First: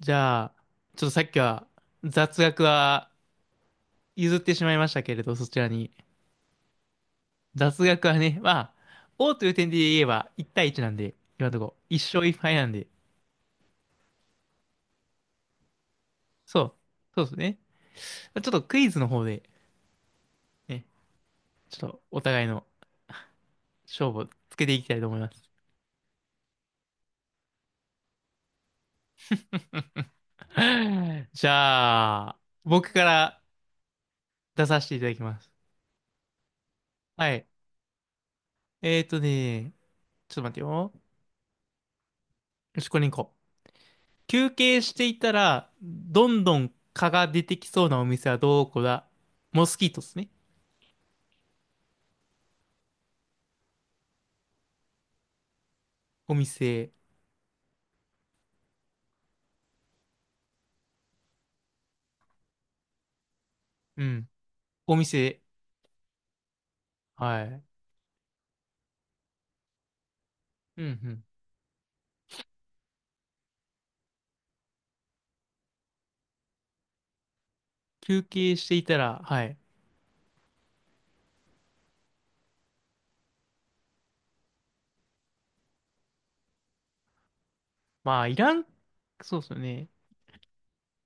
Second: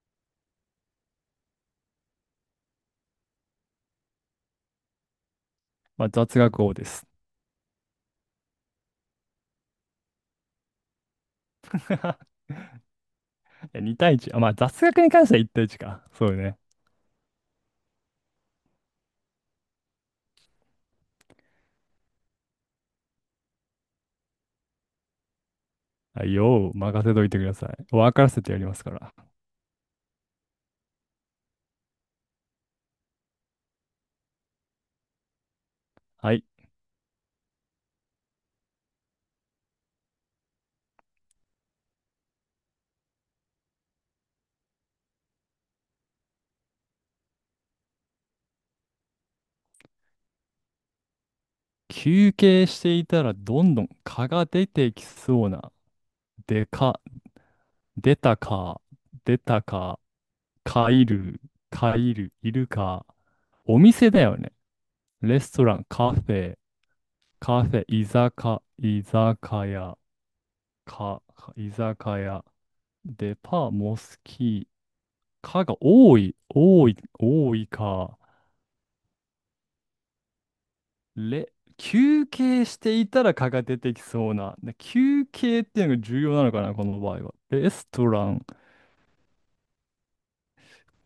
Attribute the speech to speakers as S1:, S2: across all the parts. S1: じゃあ、ちょっとさっきは雑学は譲ってしまいましたけれど、そちらに。
S2: まあ、雑学王です。
S1: 雑学はね、まあ、王という点で言えば1対1なんで、今のところ1勝 1
S2: い
S1: 敗なんで、
S2: や2対1。あ、まあ、雑学に関しては1対1か。そうね。
S1: そう、そうですね。ちょっとクイズの方で、ね、ちょっとお互いの勝負をつけていきたいと思います。
S2: はい、よー任せといてください。分からせてやりますから。
S1: じゃあ、僕から出させていただきます。
S2: はい。
S1: はい。えーとね、ちょっと待ってよ。よし、これに行こ休憩していたら、どんどん蚊が出てきそうなお店はどこだモスキートですね。
S2: 休憩していたらどんどん蚊が出てきそうな。
S1: お
S2: で
S1: 店。
S2: か、出たか、出たか、蚊いる、蚊いる、いるか。お
S1: う
S2: 店だ
S1: ん。
S2: よね。
S1: お
S2: レ
S1: 店。
S2: ストラン、カフェ、
S1: は
S2: カ
S1: い。
S2: フェ、居酒屋、
S1: うんう
S2: か、
S1: ん。
S2: 居酒屋、デパ、モスキー、かが多い、多い、多いか。
S1: 休憩していたら、はい。
S2: れ、休憩していたらかが出てきそうな。で休憩っていうのが重要なのかな、この場合は。レスト
S1: ま
S2: ラ
S1: あ、い
S2: ン、
S1: らん、そうですよね。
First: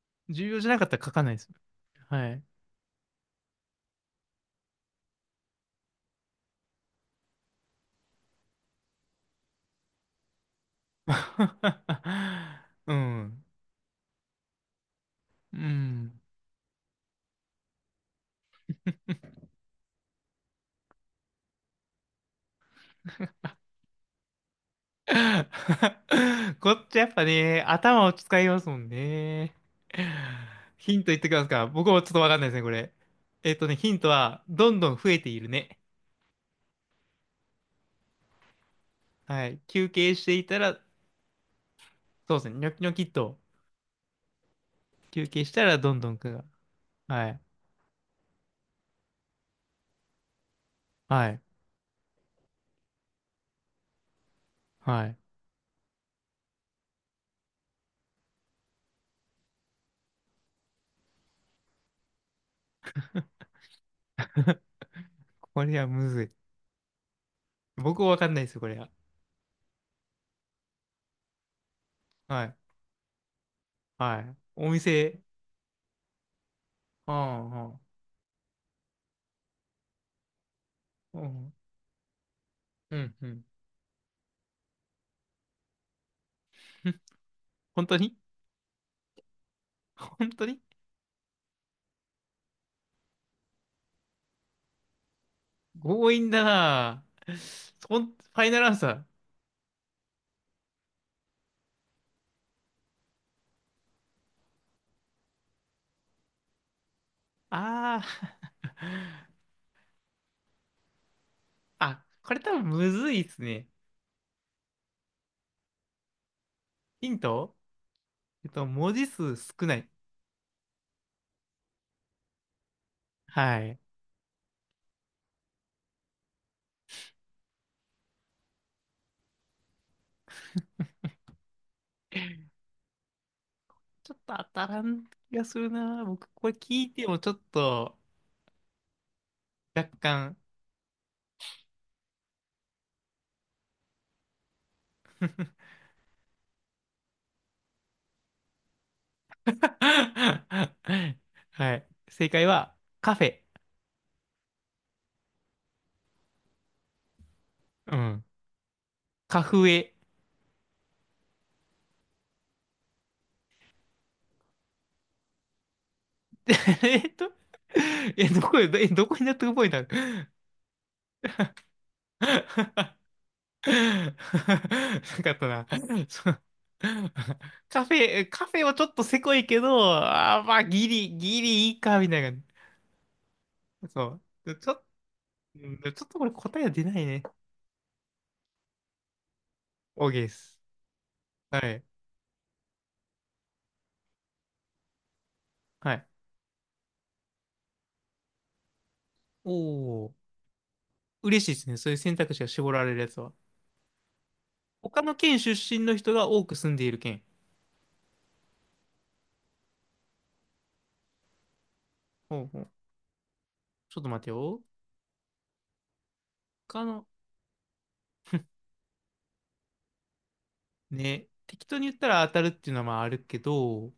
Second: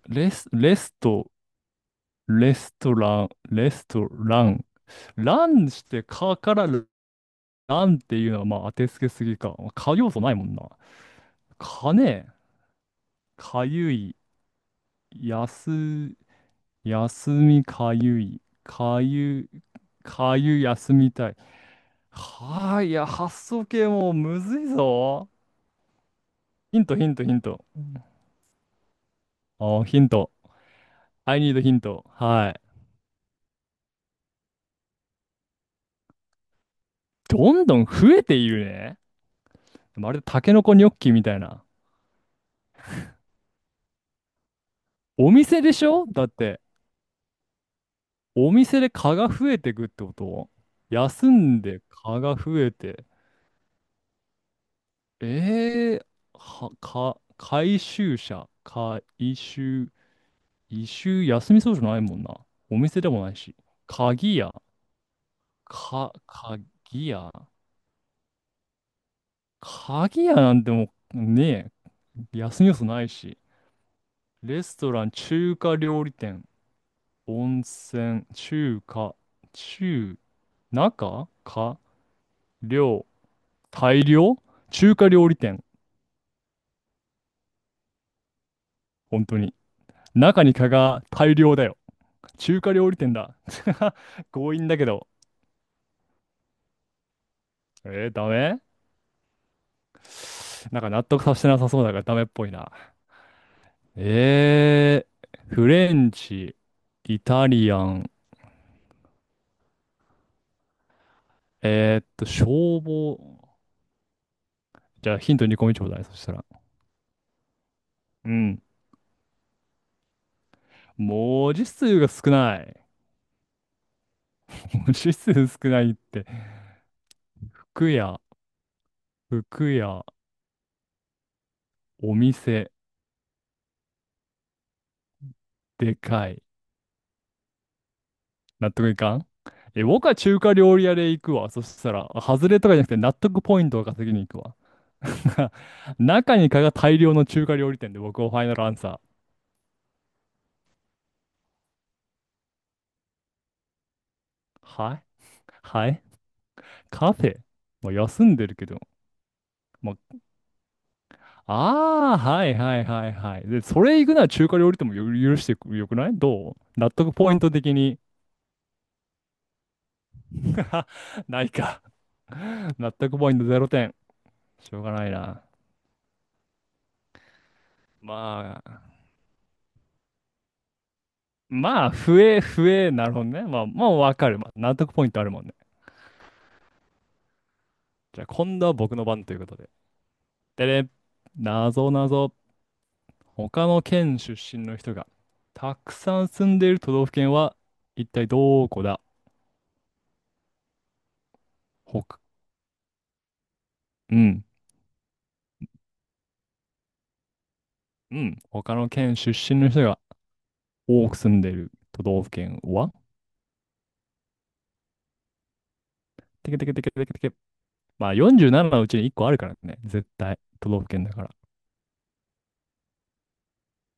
S2: レ
S1: 重
S2: ス、
S1: 要じゃ
S2: レ
S1: なかっ
S2: ス
S1: たら書か
S2: ト、
S1: ないです。はい。
S2: レストラン、レストラン。ランしてかからランっていうのはまあ当てつけすぎか。か要素ないもんな。かね、
S1: うん。
S2: かゆい、や
S1: う
S2: す、
S1: ん。
S2: 休みかゆい、かゆ、かゆ休みたい。はあ、いや、発想系もうむずいぞ。
S1: こ
S2: ヒ
S1: っ
S2: ント、
S1: ちや
S2: ヒ
S1: っ
S2: ン
S1: ぱ
S2: ト、ヒン
S1: ね、
S2: ト。
S1: 頭を使いますもんね。
S2: あー、ヒント。
S1: ヒント言ってき
S2: I
S1: ます
S2: need
S1: か
S2: ヒン
S1: 僕も
S2: ト。
S1: ちょっとわかんない
S2: は
S1: です
S2: い。
S1: ね、これ。ヒントは、どんどん増えているね。
S2: どんどん増えているね。
S1: はい。休
S2: ま
S1: 憩
S2: るで
S1: して
S2: タ
S1: い
S2: ケ
S1: た
S2: ノコ
S1: ら、
S2: ニョッキみたいな。
S1: そうですね、ニョキニョキっと、休
S2: お
S1: 憩し
S2: 店
S1: た
S2: で
S1: ら
S2: し
S1: どん
S2: ょ
S1: どん
S2: だっ
S1: くが。
S2: て、
S1: はい。
S2: お店で蚊が増えてくってこと休
S1: はい。
S2: んで蚊が増えて。
S1: はい。
S2: えー、は、か、回収者、回収、一周休みそうじゃないもんな。お店でもないし。鍵屋、
S1: これはむ
S2: か、
S1: ず
S2: 鍵屋。
S1: い。僕もわかんないですよ、これは。
S2: 鍵屋なんてもうねえ、
S1: はい。
S2: 休み要素ないし。
S1: はい。
S2: レ
S1: お
S2: ストラン、
S1: 店、
S2: 中華料理店、
S1: うん
S2: 温
S1: うん
S2: 泉、中華、中、
S1: う
S2: 中、
S1: ん
S2: か、
S1: う
S2: 量、
S1: ん、うん。
S2: 大量中華料理店。
S1: 本当に
S2: 本当に。
S1: 本
S2: 中
S1: 当
S2: に
S1: に
S2: 蚊が大量だよ。中華料理店だ。強引だけど。
S1: 強引だなぁ。ほん、
S2: えー、
S1: フ
S2: ダ
S1: ァイナ
S2: メ
S1: ルアンサー。
S2: なんか納得させてなさそうだからダメっぽいな。えー、フレンチ、イタリア
S1: ああ
S2: ン、
S1: あ、これ多分
S2: 消
S1: むず
S2: 防。
S1: いっすね。
S2: じゃあヒントに個目ちょうだい。そしたら。
S1: ヒント
S2: うん。
S1: 文字数少ない。
S2: 文字数が少ない。
S1: はい。
S2: 文字数少ないって、服屋、服屋、お店、
S1: ちょっと当たらん気がする
S2: で
S1: な。僕、
S2: かい。
S1: これ聞いてもちょっと
S2: 納得いかん
S1: 若
S2: え、僕は
S1: 干
S2: 中華料理屋で行くわ。そしたら、あ外れとかじゃなくて納得ポイントを稼ぎに行くわ。中に蚊が大量の中華料理店で僕はファイナルアンサ
S1: はい。正解は、カフェ。
S2: ー。はい、はい、カフェ。まあ、
S1: うん。
S2: 休んでるけど、
S1: カフ
S2: ま
S1: エ。
S2: あ、ああ、はいはいはいはい。で、それ行くなら中華料理店もよ許してくよくない どう納
S1: え
S2: 得
S1: っと、
S2: ポイント的に。
S1: え、どこ、え、どこに納得ポイントなる
S2: ないか。納 得ポイント 0点。
S1: な
S2: しょうがない
S1: かっ
S2: な。
S1: たな。そう。カフェ、カフ
S2: ま
S1: ェは
S2: あ、
S1: ちょっとせこいけど、あーまあ、ギリ、ギリいい
S2: まあ、
S1: か、みた
S2: 増
S1: いな。
S2: え、増え、なるほどね。まあ、まあ、わ
S1: そ
S2: かる。まあ、
S1: う。ち
S2: 納
S1: ょ、
S2: 得ポイントあるもんね。
S1: うんちょっとこれ答えは出ないね。
S2: じゃあ、今度は僕の番ということで。
S1: OK です。
S2: でね、
S1: は
S2: な
S1: い。
S2: ぞなぞ。他の県出身の人がた
S1: は
S2: く
S1: い。
S2: さん住んでいる都道府県は一体どこだ？
S1: おー。嬉しいですね。そういう
S2: ほ
S1: 選
S2: か、
S1: 択肢が絞られるやつは。
S2: うん、
S1: 他の県出身の人が多く住んでいる県。
S2: うん。他の県出身の人が多く住んでる都道府
S1: ほう
S2: 県
S1: ほう。
S2: は？
S1: ちょっと待てよ。
S2: てけてけて
S1: 他
S2: けて
S1: の、
S2: けてけ。まあ47のうちに1個あるからね。絶対。都道府県だか
S1: ね。
S2: ら。
S1: 適当に言ったら当たるっていうのはまああるけど、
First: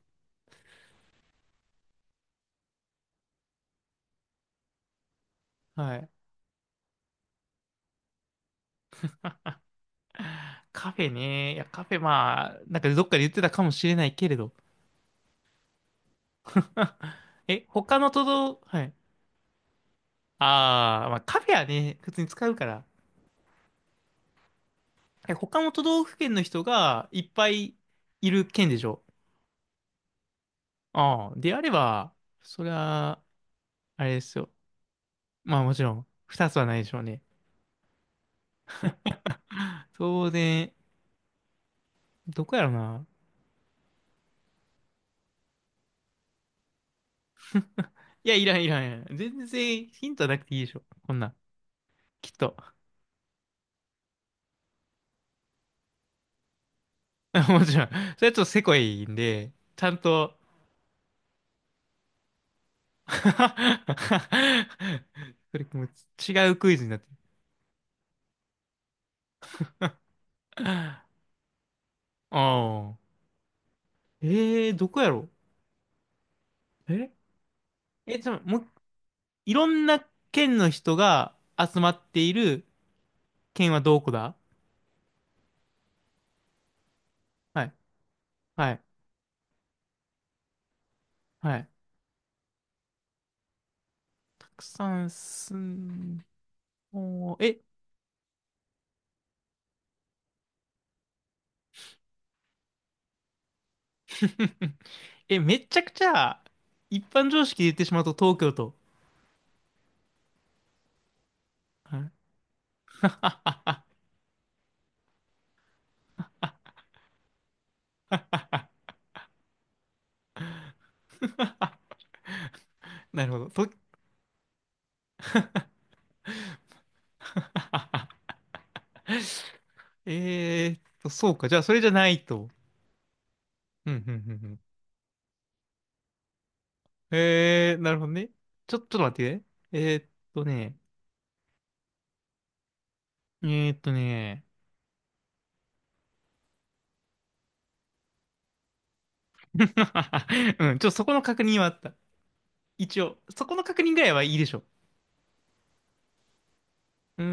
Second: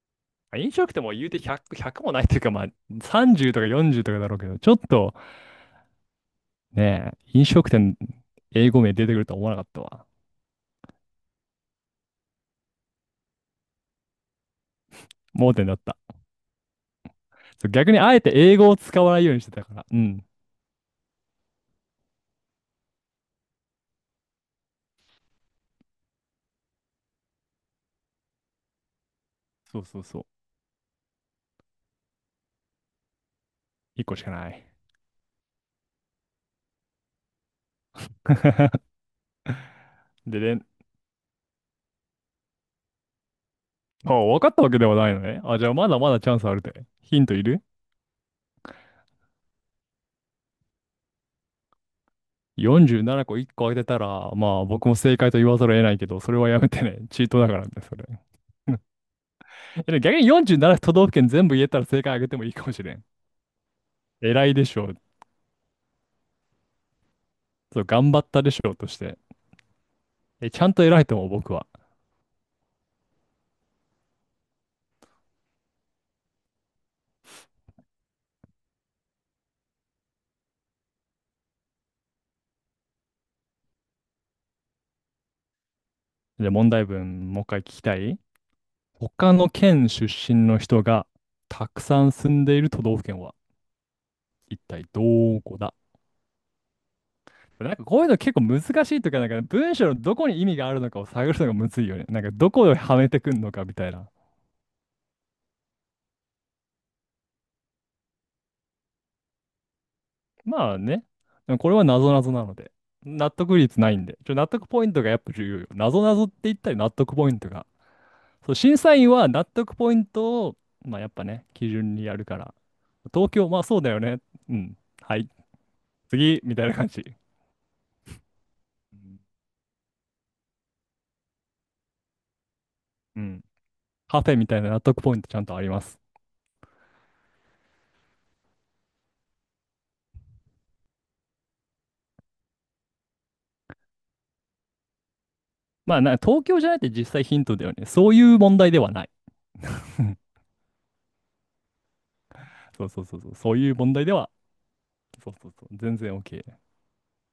S2: 飲食店も言うて100、ひゃくもないというか、まあ30とか40とかだろうけど、ちょっと
S1: はい。
S2: ね、飲食店、英語名出てくるとは思わなかったわ。
S1: カフェね。いや、カフェ、まあ、なんかどっかで言ってたかもしれないけれど。
S2: 盲点だった。
S1: え、
S2: 逆
S1: 他
S2: に
S1: の
S2: あえ
S1: 都
S2: て英
S1: 道、
S2: 語を
S1: はい。
S2: 使わないようにしてたから。うん。
S1: ああ、まあカフェはね、普通に使うから。え、他の都道府県の人がいっぱいいる県でしょ
S2: そうそうそ
S1: ああ、であれば、それは
S2: う。
S1: あ
S2: 1
S1: れ
S2: 個
S1: で
S2: しか
S1: す
S2: な
S1: よ。
S2: い。
S1: まあもちろん、二つはないでしょうね。当
S2: でね、
S1: 然、どこやろな。
S2: まあ、分かったわけではないのね。あ、じゃあまだまだチャンスあるで。ヒントいる？
S1: いや、いらん。全然ヒントなくていいでしょ。こんなん。きっと。
S2: 47個1個当てたら、まあ僕も正解と言わざるを得ないけど、それはやめてね。チートだ か
S1: も
S2: らね、
S1: ちろん。それは
S2: それ。
S1: ちょっとせこいんで、ちゃ
S2: で
S1: ん
S2: も逆に
S1: と、
S2: 47都道府県全部言えたら正解あげてもいいかもしれん。偉いでしょう。
S1: それもう違うクイズになってる。
S2: そう、頑張ったでしょうとして。え、ちゃ
S1: あ
S2: んと偉いと思う、僕は。
S1: あ。ええーどこやろええ、じゃあ、もう、いろんな県の人が集まっている県はどこだ
S2: で、問題文、もう一回聞
S1: はい。
S2: きたい。
S1: はい。
S2: 他の県出身の人が
S1: は
S2: た
S1: い。
S2: くさん住んでいる都道府県は
S1: た
S2: 一
S1: く
S2: 体ど
S1: さん
S2: こ
S1: 住
S2: だ？
S1: ん、おーえ、
S2: なんかこういうの結構難しいというか、なんか文章のどこに意味があるのかを探るのがむずいよね。なんかどこをはめてくんのかみたいな。
S1: え、めっちゃくちゃ、一般常識で言ってしまうと東京都。
S2: まあね。でもこれは
S1: はい
S2: 謎々なので。納得率ないんで。ちょ、納得ポイントがやっぱ重要よ。謎々って言ったり納得ポイントが。そう、審査員は納得ポイントを、まあやっぱね、基準にやるから。
S1: な
S2: 東
S1: るほ
S2: 京、
S1: ど。
S2: まあ
S1: と
S2: そうだ よね。うん。はい。次、みたいな感じ。うん。
S1: そうか。じゃあ、それじゃないと。
S2: うん。
S1: うん、うん、う
S2: カフェ
S1: ん。
S2: み
S1: う
S2: た
S1: ん
S2: いな納得ポイントちゃんとあります。
S1: えー、なるほどね。ちょ、ちょっと待ってね。ね、ね、
S2: まあな、東京じゃないって実際ヒントだよね。そういう問題ではない。
S1: うん、ちょ、そこの確認はあった。
S2: そう
S1: 一
S2: そうそう
S1: 応、
S2: そう。
S1: そ
S2: そ
S1: こ
S2: う
S1: の
S2: いう
S1: 確
S2: 問
S1: 認ぐ
S2: 題
S1: ら
S2: で
S1: いは
S2: は、
S1: いいでしょ。
S2: そうそうそう。全然 OK。
S1: うー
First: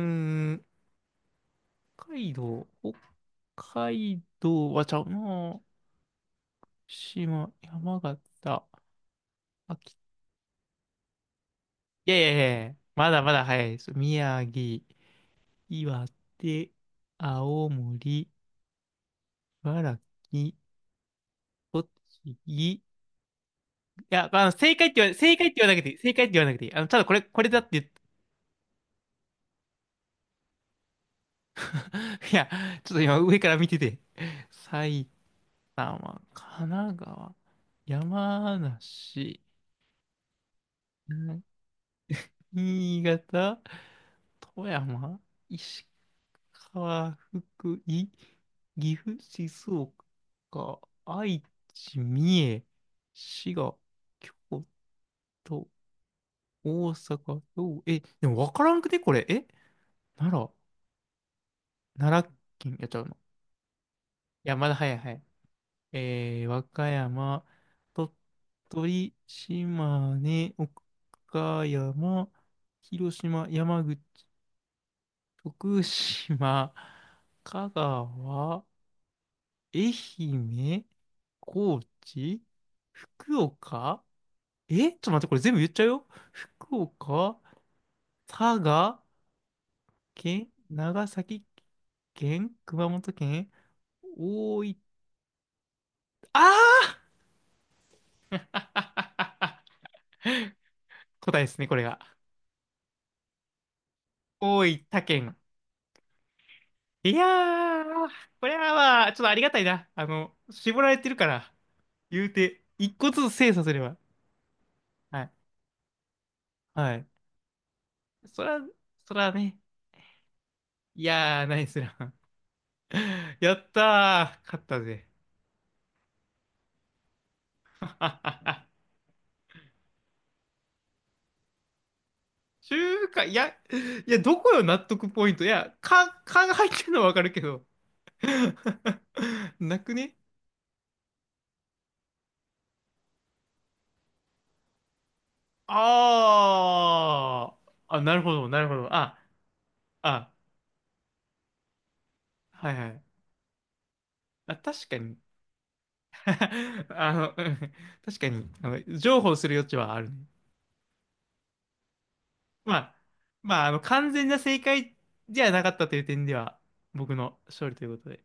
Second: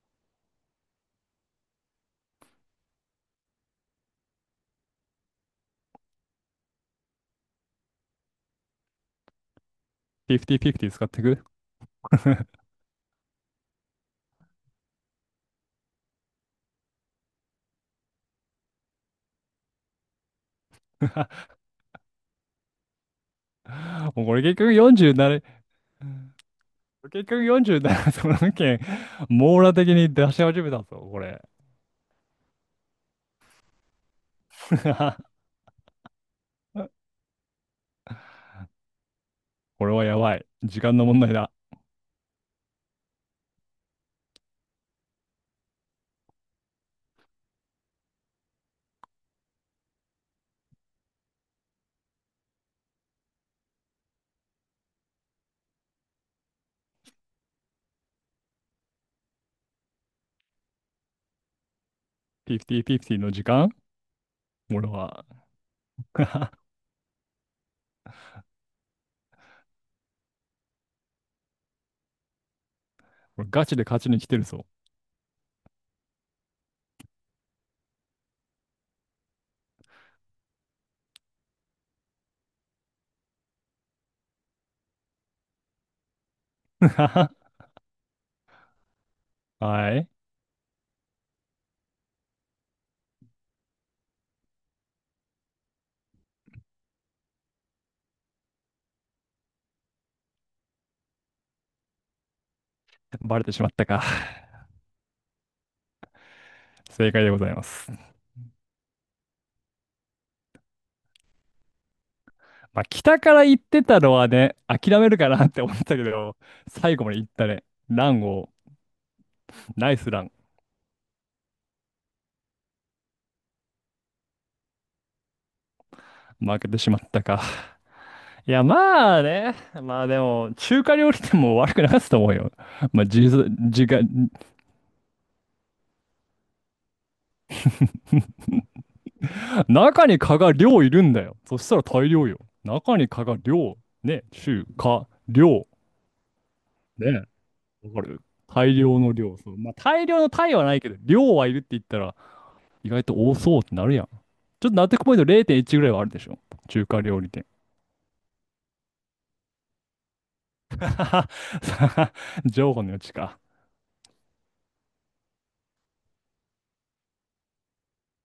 S1: ん、北海道、北海道はちゃうな。島、山形、秋、
S2: 50-50使ってく。
S1: いやいやいやい や、まだまだ早いです。宮城、岩手、青森、茨城、栃木、い
S2: もう
S1: や、
S2: これ
S1: あの、
S2: 結局
S1: 正
S2: 47、
S1: 解って言わなくていい。正解って言わなくていい。あの、ただこれ、
S2: 結
S1: こ
S2: 局
S1: れだって言っ
S2: 47都道府県、網羅的に出し始めたぞ、これ。
S1: いや、ちょっと今上から見てて。埼 玉、神奈川、山梨、
S2: これはやばい。時間の
S1: う
S2: 問題
S1: ん
S2: だ。
S1: 新潟、富山、石川、福井、岐阜、静岡、愛知、三重、滋賀、京都、大阪、兵庫え、でも分からんくね、これ。え、奈良、奈良県やっちゃうの。
S2: 50-50の時間
S1: いや、まだ
S2: 俺
S1: 早い早い。
S2: は。
S1: えー、和 歌山、鳥取、島根、岡山、広島、
S2: 俺ガチ
S1: 山
S2: で
S1: 口、
S2: 勝ちに来てるぞ。
S1: 徳島、香川、愛媛、高知、福岡えちょっと待って、これ全部言っちゃうよ。福岡、佐賀
S2: はい。
S1: 県、長崎県、熊本県、大分、ああー 答えですね、これが。
S2: バレてしまったか。
S1: 大分県。い
S2: 正解
S1: や
S2: でございます。
S1: ー、これはまあ、ちょっとありがたいな。あの、絞られてるから、言うて、
S2: まあ、
S1: 一個
S2: 北
S1: ずつ
S2: から
S1: 精
S2: 行
S1: 査
S2: っ
S1: すれ
S2: て
S1: ば。
S2: たのはね、諦める
S1: は
S2: か
S1: い。
S2: なって思ったけど、
S1: は
S2: 最後
S1: い。
S2: まで行ったね。ラン
S1: そ
S2: を、
S1: ら、そらね。
S2: ナイスラン。
S1: いやー、ナイスラン。やったー、勝ったぜ。
S2: 負けてしまったか。い や、まあね。まあでも、中華料理店も悪くなかったと思うよ。
S1: 中
S2: まあ、
S1: 華、
S2: じ、
S1: いや、
S2: じが、
S1: いや、どこよ、納得ポイント。いや、かが入ってるのはわかるけど。なく
S2: 中
S1: ね
S2: に蚊が量いるんだよ。そしたら大量よ。中に蚊が量、ね、中華、量、ね、
S1: あー。あ、
S2: わかる？
S1: なる
S2: 大
S1: ほど。
S2: 量の
S1: あ、
S2: 量。そう。まあ、大量の
S1: あ、
S2: 単位はないけど、量はいるって言ったら、
S1: はいは
S2: 意
S1: い。
S2: 外と多そうってなるやん。ち
S1: あ、
S2: ょっと納
S1: 確か
S2: 得ポ
S1: に。
S2: イント0.1ぐらいはあるでしょ。中 華
S1: あ
S2: 料理
S1: の、う
S2: 店。
S1: ん確かに、あの、譲歩する余地はあるね。
S2: 情
S1: ま
S2: 報の
S1: あ、
S2: 余地か。
S1: まあ、あの、完全な正解じゃなかったという点では、僕の勝利ということで。